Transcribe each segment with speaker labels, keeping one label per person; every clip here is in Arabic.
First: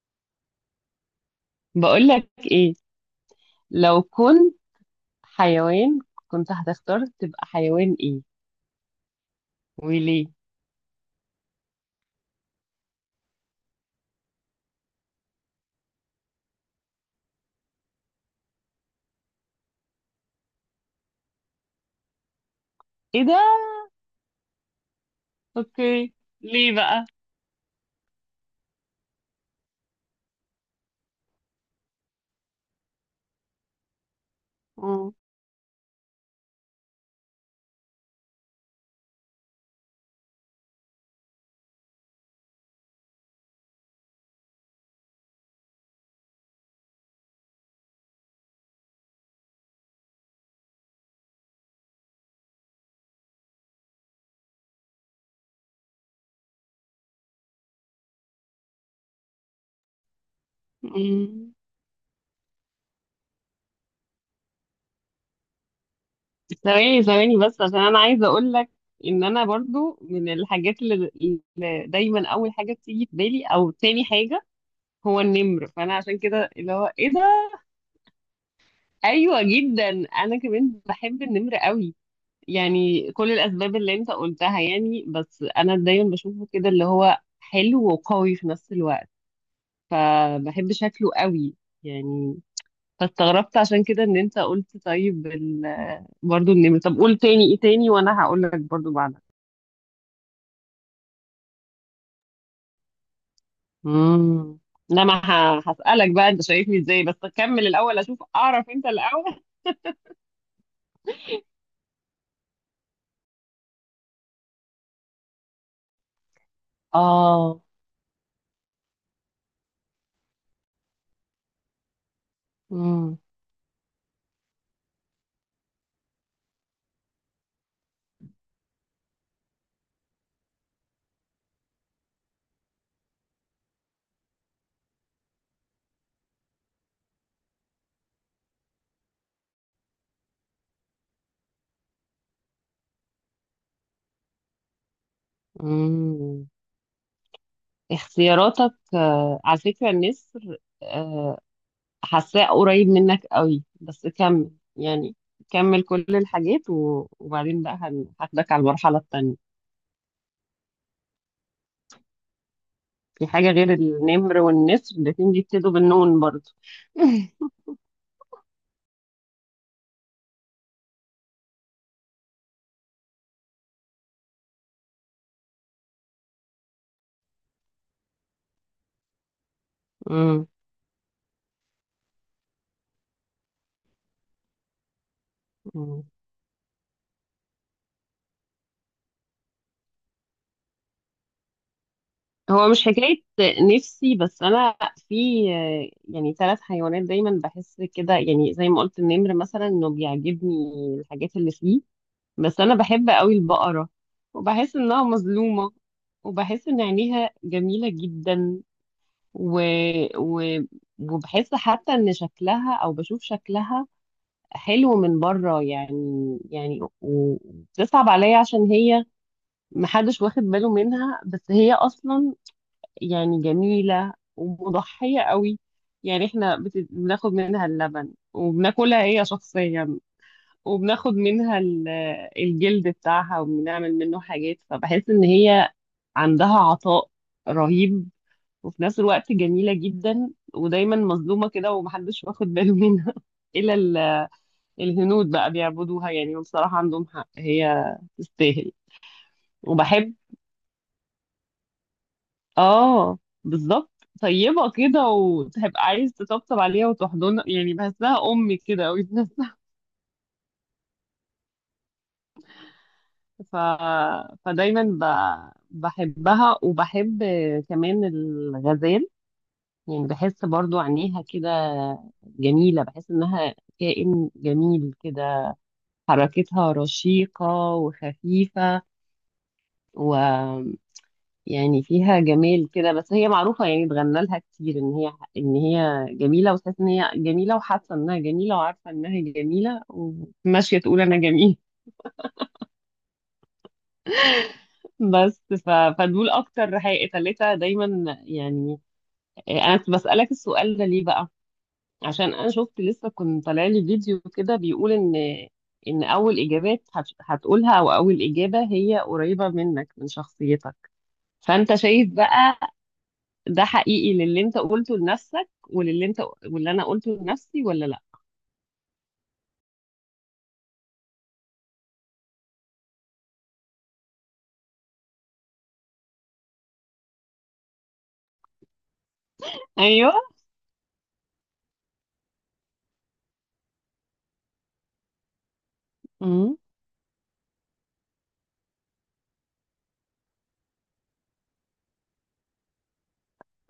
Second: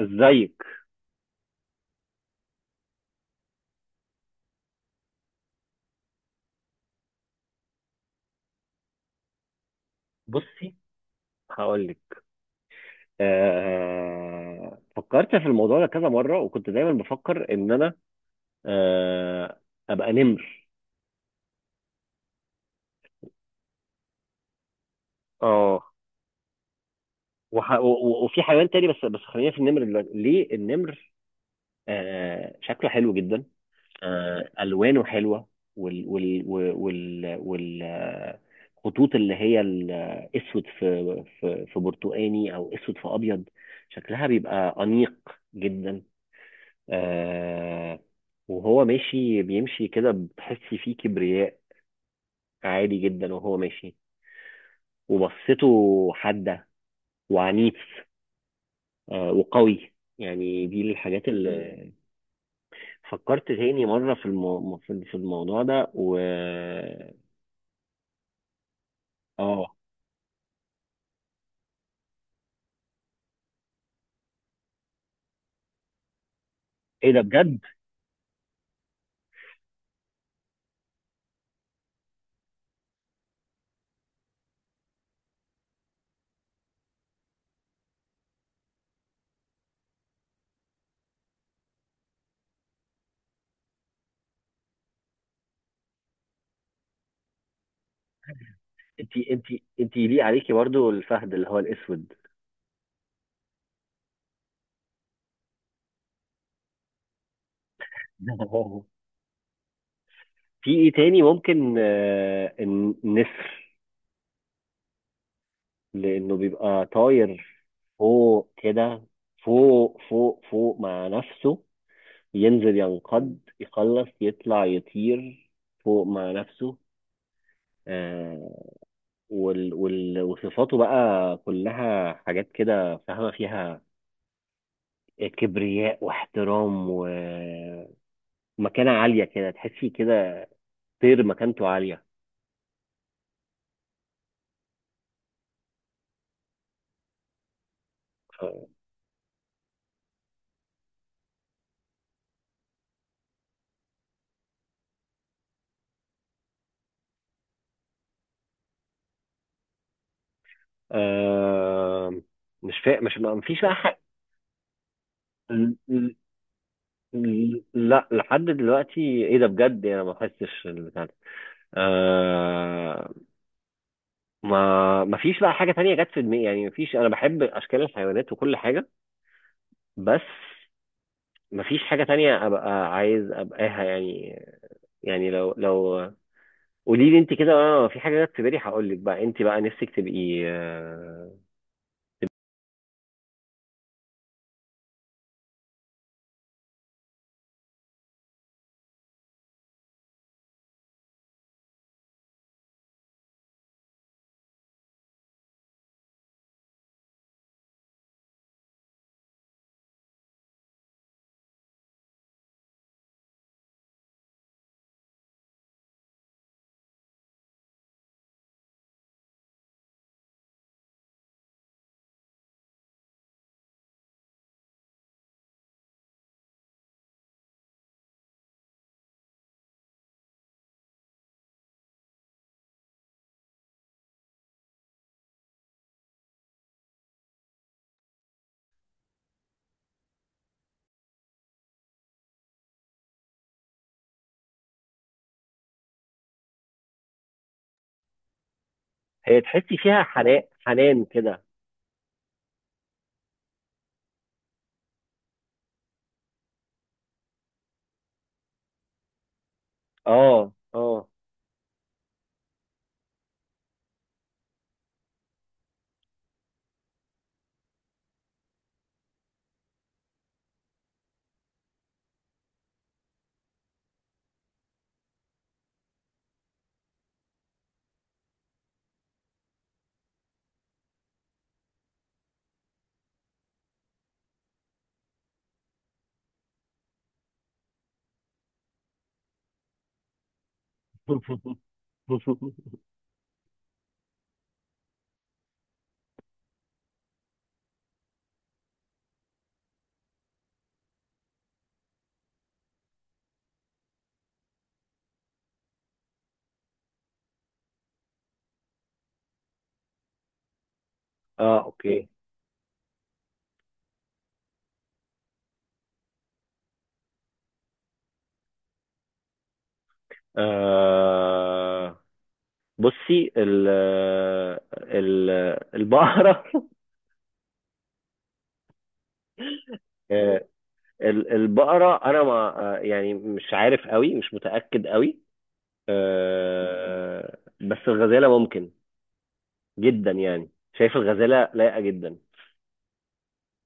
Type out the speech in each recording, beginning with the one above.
Speaker 1: ازيك؟
Speaker 2: بقولك ايه؟ لو كنت حيوان كنت هتختار تبقى حيوان ايه وليه؟
Speaker 1: بصي، هقول لك. فكرت في الموضوع ده كذا مره وكنت دايما بفكر ان انا آه... ابقى نمر.
Speaker 2: ايه ده؟
Speaker 1: اه،
Speaker 2: اوكي، ليه بقى؟
Speaker 1: وفي حيوان تاني بس، خلينا في النمر دلوقتي. ليه النمر؟ شكله حلو جدا. الوانه
Speaker 2: مم.
Speaker 1: حلوه، وال وال وال وال, وال... آه، خطوط اللي هي الاسود في برتقاني او اسود في ابيض. شكلها بيبقى انيق جدا. آه، وهو ماشي بيمشي كده بتحس فيه كبرياء عالي جدا وهو ماشي. وبصته حادة وعنيف، آه، وقوي. يعني دي الحاجات
Speaker 2: مم.
Speaker 1: اللي فكرت تاني مرة في الموضوع ده. و
Speaker 2: ثواني ثواني بس عشان انا عايزه اقولك ان انا
Speaker 1: اه،
Speaker 2: برضو من الحاجات اللي دايما اول حاجه بتيجي في بالي او تاني حاجه هو النمر، فانا عشان كده اللي هو ايه
Speaker 1: ايه ده
Speaker 2: ده.
Speaker 1: بجد؟
Speaker 2: ايوه جدا، انا كمان بحب النمر قوي. يعني كل الأسباب اللي أنت قلتها يعني، بس أنا دايما بشوفه كده اللي هو حلو وقوي في نفس الوقت، فبحب شكله قوي يعني. فاستغربت عشان كده إن أنت برضو النمر. طب قول تاني إيه تاني وأنا هقول لك برضو
Speaker 1: انت
Speaker 2: بعدها.
Speaker 1: انت انت يليق عليكي برضو الفهد اللي هو الاسود.
Speaker 2: امم، لا، ما ه- هسألك بقى أنت شايفني إزاي، بس أكمل الأول أشوف أعرف أنت الأول.
Speaker 1: في ايه تاني ممكن؟ آه، النسر، لانه بيبقى
Speaker 2: آه.
Speaker 1: طاير فوق كده، فوق مع نفسه، ينزل
Speaker 2: امم.
Speaker 1: ينقض يخلص يطلع يطير فوق مع نفسه. آه، وال وال وصفاته بقى كلها حاجات كده فاهمة فيها، كبرياء واحترام ومكانة عالية كده، تحسي كده طير مكانته عالية.
Speaker 2: امم، اختياراتك آه، على فكرة النسر حاساه قريب منك قوي، بس كمل يعني، كمل كل الحاجات وبعدين بقى هاخدك على المرحلة التانية.
Speaker 1: آه، مش فا... مش
Speaker 2: في
Speaker 1: ما
Speaker 2: حاجة
Speaker 1: فيش
Speaker 2: غير
Speaker 1: بقى حق.
Speaker 2: النمر والنسر؟ الاتنين بيبتدوا
Speaker 1: ل-
Speaker 2: بالنون برضو.
Speaker 1: لا، لحد دلوقتي. ايه ده بجد؟ انا ما بحسش، آه، ما فيش بقى حاجة تانية جت في دماغي. يعني ما فيش، أنا بحب أشكال الحيوانات وكل حاجة، بس
Speaker 2: مم.
Speaker 1: ما فيش حاجة تانية أبقى عايز أبقاها. يعني يعني لو
Speaker 2: مم.
Speaker 1: قولي لي أنت كده، أنا في حاجة جت في بالي هقول لك. بقى أنت بقى نفسك تبقي آه؟
Speaker 2: هو مش حكاية نفسي، بس أنا في آه، يعني ثلاث حيوانات دايما بحس كده، يعني زي ما قلت النمر مثلا إنه بيعجبني الحاجات اللي فيه، بس أنا بحب قوي البقرة وبحس إنها مظلومة، وبحس إن عينيها جميلة جدا و... و... وبحس حتى ان شكلها او بشوف شكلها حلو من بره يعني. يعني وبتصعب عليا عشان هي محدش واخد باله منها، بس هي اصلا يعني جميلة ومضحية قوي. يعني احنا بناخد منها اللبن وبناكلها هي شخصيا، وبناخد منها الجلد بتاعها وبنعمل منه حاجات، فبحس ان هي عندها عطاء رهيب وفي نفس الوقت جميلة جدا، ودايما مظلومة كده ومحدش واخد باله منها إلا الهنود بقى بيعبدوها يعني، وبصراحة عندهم حق، هي تستاهل.
Speaker 1: هي تحسي فيها
Speaker 2: وبحب،
Speaker 1: حنان، حنان كده.
Speaker 2: اه، بالظبط، طيبة كده وتبقى عايز تطبطب عليها وتحضنها، يعني بحسها أمي كده أوي في نفسها.
Speaker 1: أه، أه.
Speaker 2: ف... فدايما بحبها، وبحب كمان الغزال. يعني بحس برضو عينيها كده جميلة، بحس إنها كائن جميل كده، حركتها رشيقة وخفيفة، ويعني فيها جمال كده، بس هي معروفة يعني، اتغنى لها كتير ان هي جميلة، وتحس ان هي جميلة، وحاسة انها جميلة، وعارفة انها جميلة، وماشية تقول انا جميل. بس فدول اكتر حقيقة، تلاتة دايما يعني. انا كنت بسألك السؤال ده ليه بقى؟ عشان انا شفت لسه كنت طالع لي فيديو كده بيقول ان ان هتقولها او اول اجابة هي قريبة منك من شخصيتك.
Speaker 1: اه،
Speaker 2: فانت شايف
Speaker 1: اوكي.
Speaker 2: بقى ده حقيقي للي انت قلته لنفسك وللي انت، واللي انا قلته لنفسي، ولا لا؟
Speaker 1: آه، بصي ال ال البقرة.
Speaker 2: ايوه.
Speaker 1: البقرة أنا ما، يعني مش عارف قوي، مش متأكد قوي،
Speaker 2: امم،
Speaker 1: آه، بس الغزالة ممكن جدا يعني. شايف الغزالة لايقة جدا.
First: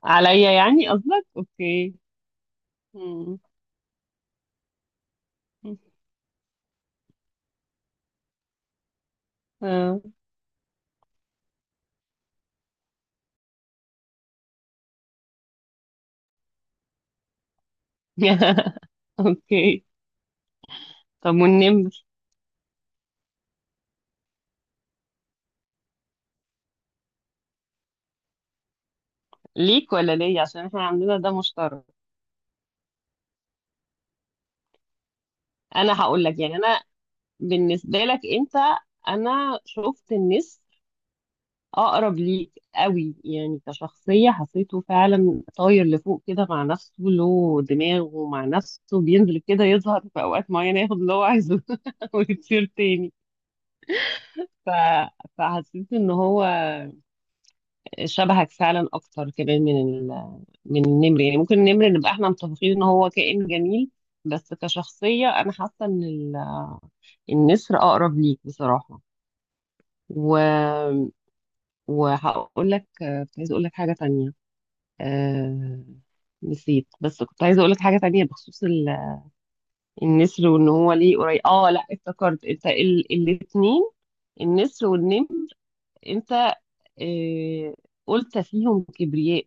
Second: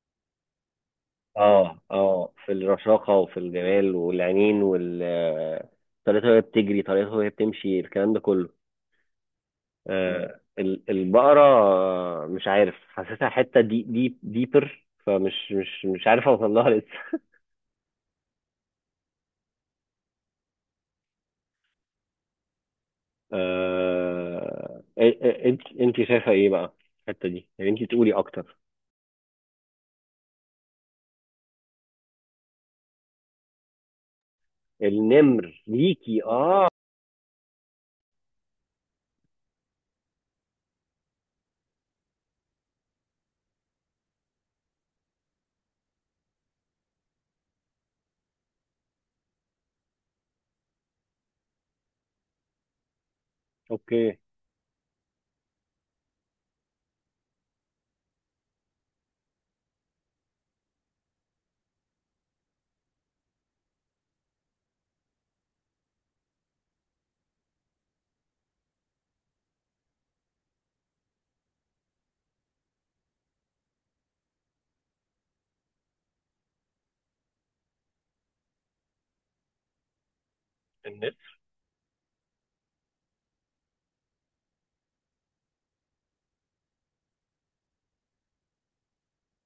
Speaker 2: عليا يعني قصدك،
Speaker 1: اه
Speaker 2: اوكي.
Speaker 1: اه، في الرشاقة وفي
Speaker 2: امم.
Speaker 1: الجمال والعينين وال آه، طريقتها وهي بتجري، طريقتها وهي بتمشي، الكلام ده كله.
Speaker 2: آه.
Speaker 1: آه، البقرة، آه، مش عارف، حاسسها حتة دي دي ديبر، فمش مش مش عارف اوصل لها لسه.
Speaker 2: اوكي، طب والنمر؟
Speaker 1: آه... انت، انت شايفه ايه بقى الحته دي؟ يعني انت تقولي اكتر.
Speaker 2: ليك ولا ليا؟ عشان احنا عندنا ده مشترك.
Speaker 1: النمر
Speaker 2: انا
Speaker 1: ليكي
Speaker 2: هقول لك، يعني
Speaker 1: اه؟
Speaker 2: انا بالنسبه لك انت، انا شفت النسر اقرب ليك قوي، يعني كشخصيه حسيته فعلا طاير لفوق كده مع نفسه، له دماغه مع نفسه، بينزل كده يظهر في اوقات معينه ياخد اللي هو عايزه ويطير تاني.
Speaker 1: اوكي.
Speaker 2: ف... فحسيت ان هو شبهك فعلا اكتر كمان من النمر، يعني ممكن النمر نبقى احنا متفقين ان هو كائن جميل، بس كشخصيه انا حاسه النسر اقرب ليك بصراحه. و... وهقول لك، كنت عايزه اقول لك حاجه تانية آه، نسيت، بس كنت عايزه اقول لك حاجه تانية بخصوص النسر وان هو
Speaker 1: النت.
Speaker 2: ليه قريب. اه لا، افتكرت، انت الاتنين النسر والنمر، انت آه، قلت فيهم كبرياء.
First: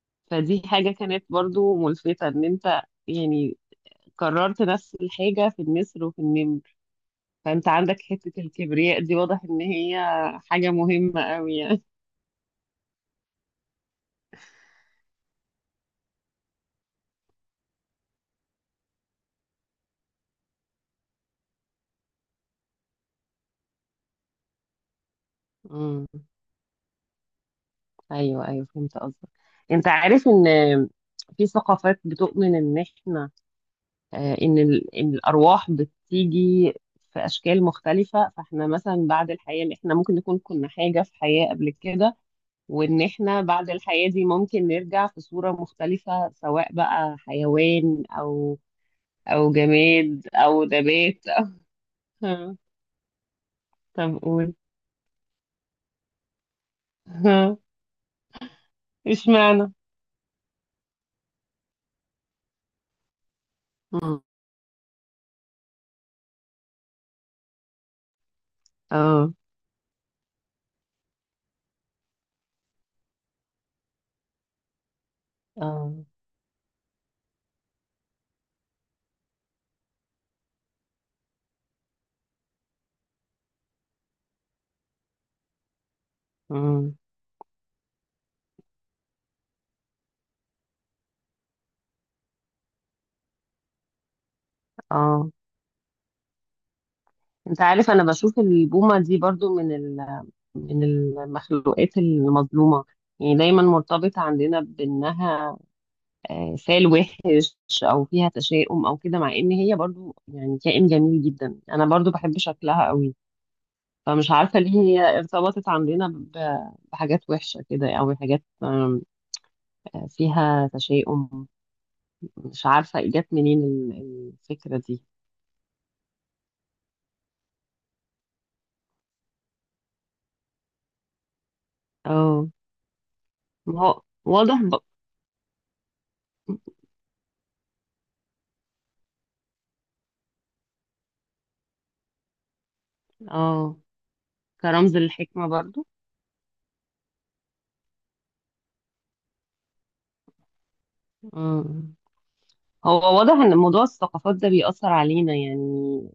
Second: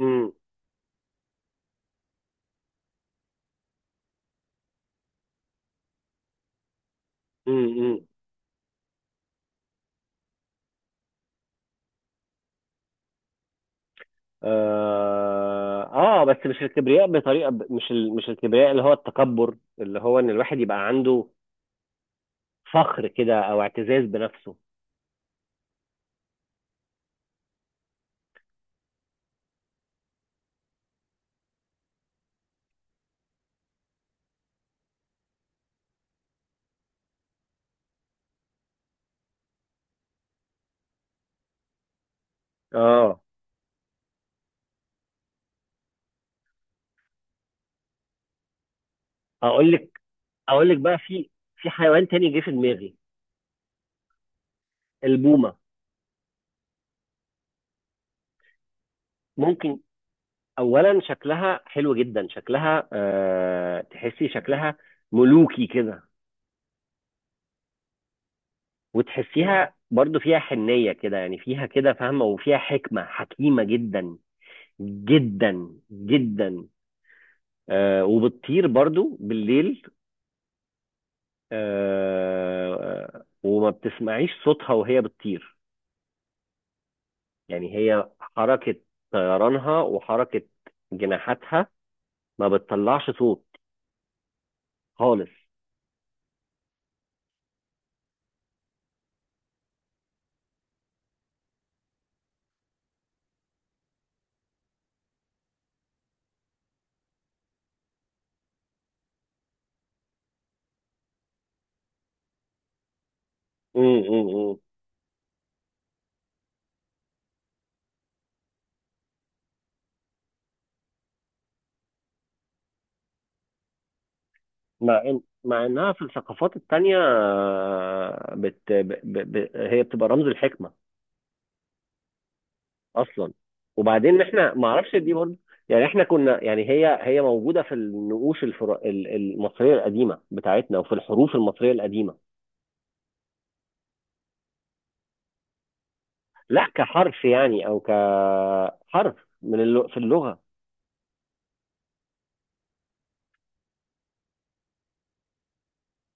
Speaker 1: امم،
Speaker 2: فدي حاجه كانت برضو ملفتة ان انت يعني كررت نفس الحاجه في النسر وفي النمر، فانت عندك
Speaker 1: امم.
Speaker 2: حته الكبرياء دي، واضح ان هي حاجه مهمه قوي يعني.
Speaker 1: آه، اه، بس مش الكبرياء بطريقه ب... مش ال... مش الكبرياء اللي هو التكبر، اللي هو ان الواحد يبقى عنده فخر كده او اعتزاز بنفسه.
Speaker 2: مم. ايوه ايوه، فهمت قصدك. انت عارف ان في ثقافات بتؤمن ان احنا آه، إن الارواح بتيجي في اشكال مختلفه، فاحنا مثلا بعد الحياه، إن احنا ممكن نكون كنا حاجه في حياه قبل كده، وان
Speaker 1: اه،
Speaker 2: احنا بعد الحياه دي ممكن نرجع في صوره مختلفه، سواء بقى حيوان او او
Speaker 1: اقول لك
Speaker 2: جماد او
Speaker 1: اقول لك بقى،
Speaker 2: نبات.
Speaker 1: في في حيوان تاني جه في
Speaker 2: أو...
Speaker 1: دماغي:
Speaker 2: طب قول.
Speaker 1: البومه.
Speaker 2: اشمعنى؟
Speaker 1: ممكن، اولا شكلها حلو جدا، شكلها آه،
Speaker 2: مم.
Speaker 1: تحسي شكلها ملوكي كده.
Speaker 2: اه
Speaker 1: وتحسيها برضو فيها حنية كده، يعني فيها كده فاهمة، وفيها حكمة، حكيمة جدا جدا
Speaker 2: اه.
Speaker 1: جدا. آه، وبتطير برضو بالليل. آه، آه، وما بتسمعيش صوتها وهي بتطير.
Speaker 2: مم.
Speaker 1: يعني هي حركة طيرانها وحركة جناحاتها ما بتطلعش صوت خالص.
Speaker 2: اه، انت عارف انا بشوف البومة دي برضو من المخلوقات المظلومة، يعني دايما مرتبط عندنا بانها آه، فال وحش او فيها تشاؤم او كده، مع ان هي برضو يعني كائن جميل جدا، انا برضو بحب شكلها قوي. فمش عارفة ليه هي ارتبطت عندنا بحاجات وحشة كده او حاجات آم، آه، فيها تشاؤم. مش عارفة جت منين الفكرة
Speaker 1: مع
Speaker 2: دي.
Speaker 1: إن، مع إنها في الثقافات التانية، آه، بت... ب... ب... ب... هي بتبقى رمز الحكمة
Speaker 2: اه،
Speaker 1: أصلا.
Speaker 2: ما هو
Speaker 1: وبعدين إحنا،
Speaker 2: واضح
Speaker 1: ما أعرفش دي برضه، يعني إحنا كنا، يعني هي موجودة في النقوش المصرية القديمة بتاعتنا وفي الحروف المصرية القديمة.
Speaker 2: اه، كرمز للحكمة برضو.
Speaker 1: لا كحرف، يعني أو كحرف في اللغة.
Speaker 2: مم. هو واضح ان موضوع الثقافات ده بيأثر علينا يعني،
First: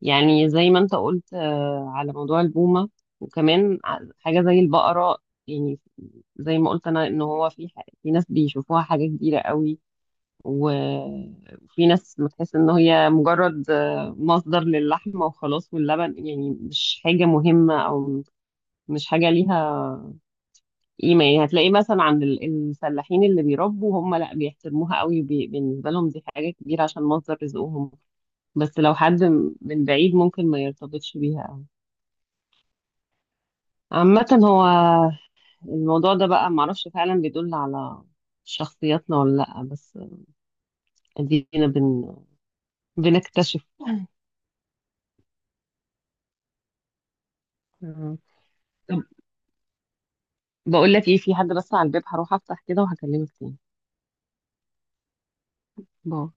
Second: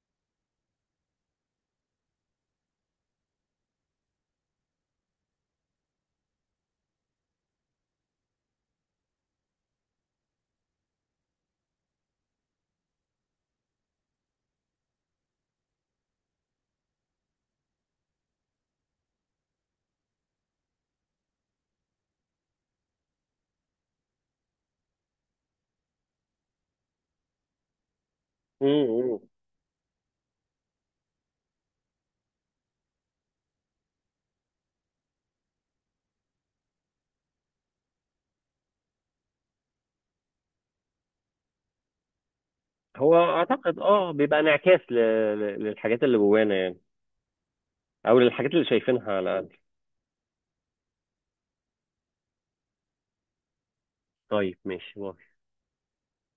Speaker 2: يعني زي ما انت قلت آه، على موضوع البومة، وكمان حاجة زي البقرة، يعني زي ما قلت انا ان هو في ناس بيشوفوها حاجة كبيرة قوي، و- وفي ناس بتحس ان هي مجرد آه، مصدر للحمة وخلاص واللبن، يعني مش حاجة مهمة، او مش حاجة ليها ايمان، هتلاقيه مثلا عند الفلاحين اللي بيربوا هم لا بيحترموها قوي، بالنسبه لهم دي حاجه كبيره عشان مصدر رزقهم، بس لو
Speaker 1: امم،
Speaker 2: حد من بعيد ممكن ما يرتبطش بيها قوي. عامه هو الموضوع ده بقى معرفش فعلا بيدل على شخصياتنا ولا لا، بس ادينا بن...
Speaker 1: هو
Speaker 2: بنكتشف.
Speaker 1: أعتقد أه بيبقى انعكاس للحاجات اللي جوانا، يعني،
Speaker 2: آه.
Speaker 1: أو للحاجات اللي
Speaker 2: طب
Speaker 1: شايفينها على الأقل.
Speaker 2: بقول لك ايه، في حد بس على الباب، هروح افتح كده وهكلمك تاني.
Speaker 1: طيب، ماشي.
Speaker 2: باي.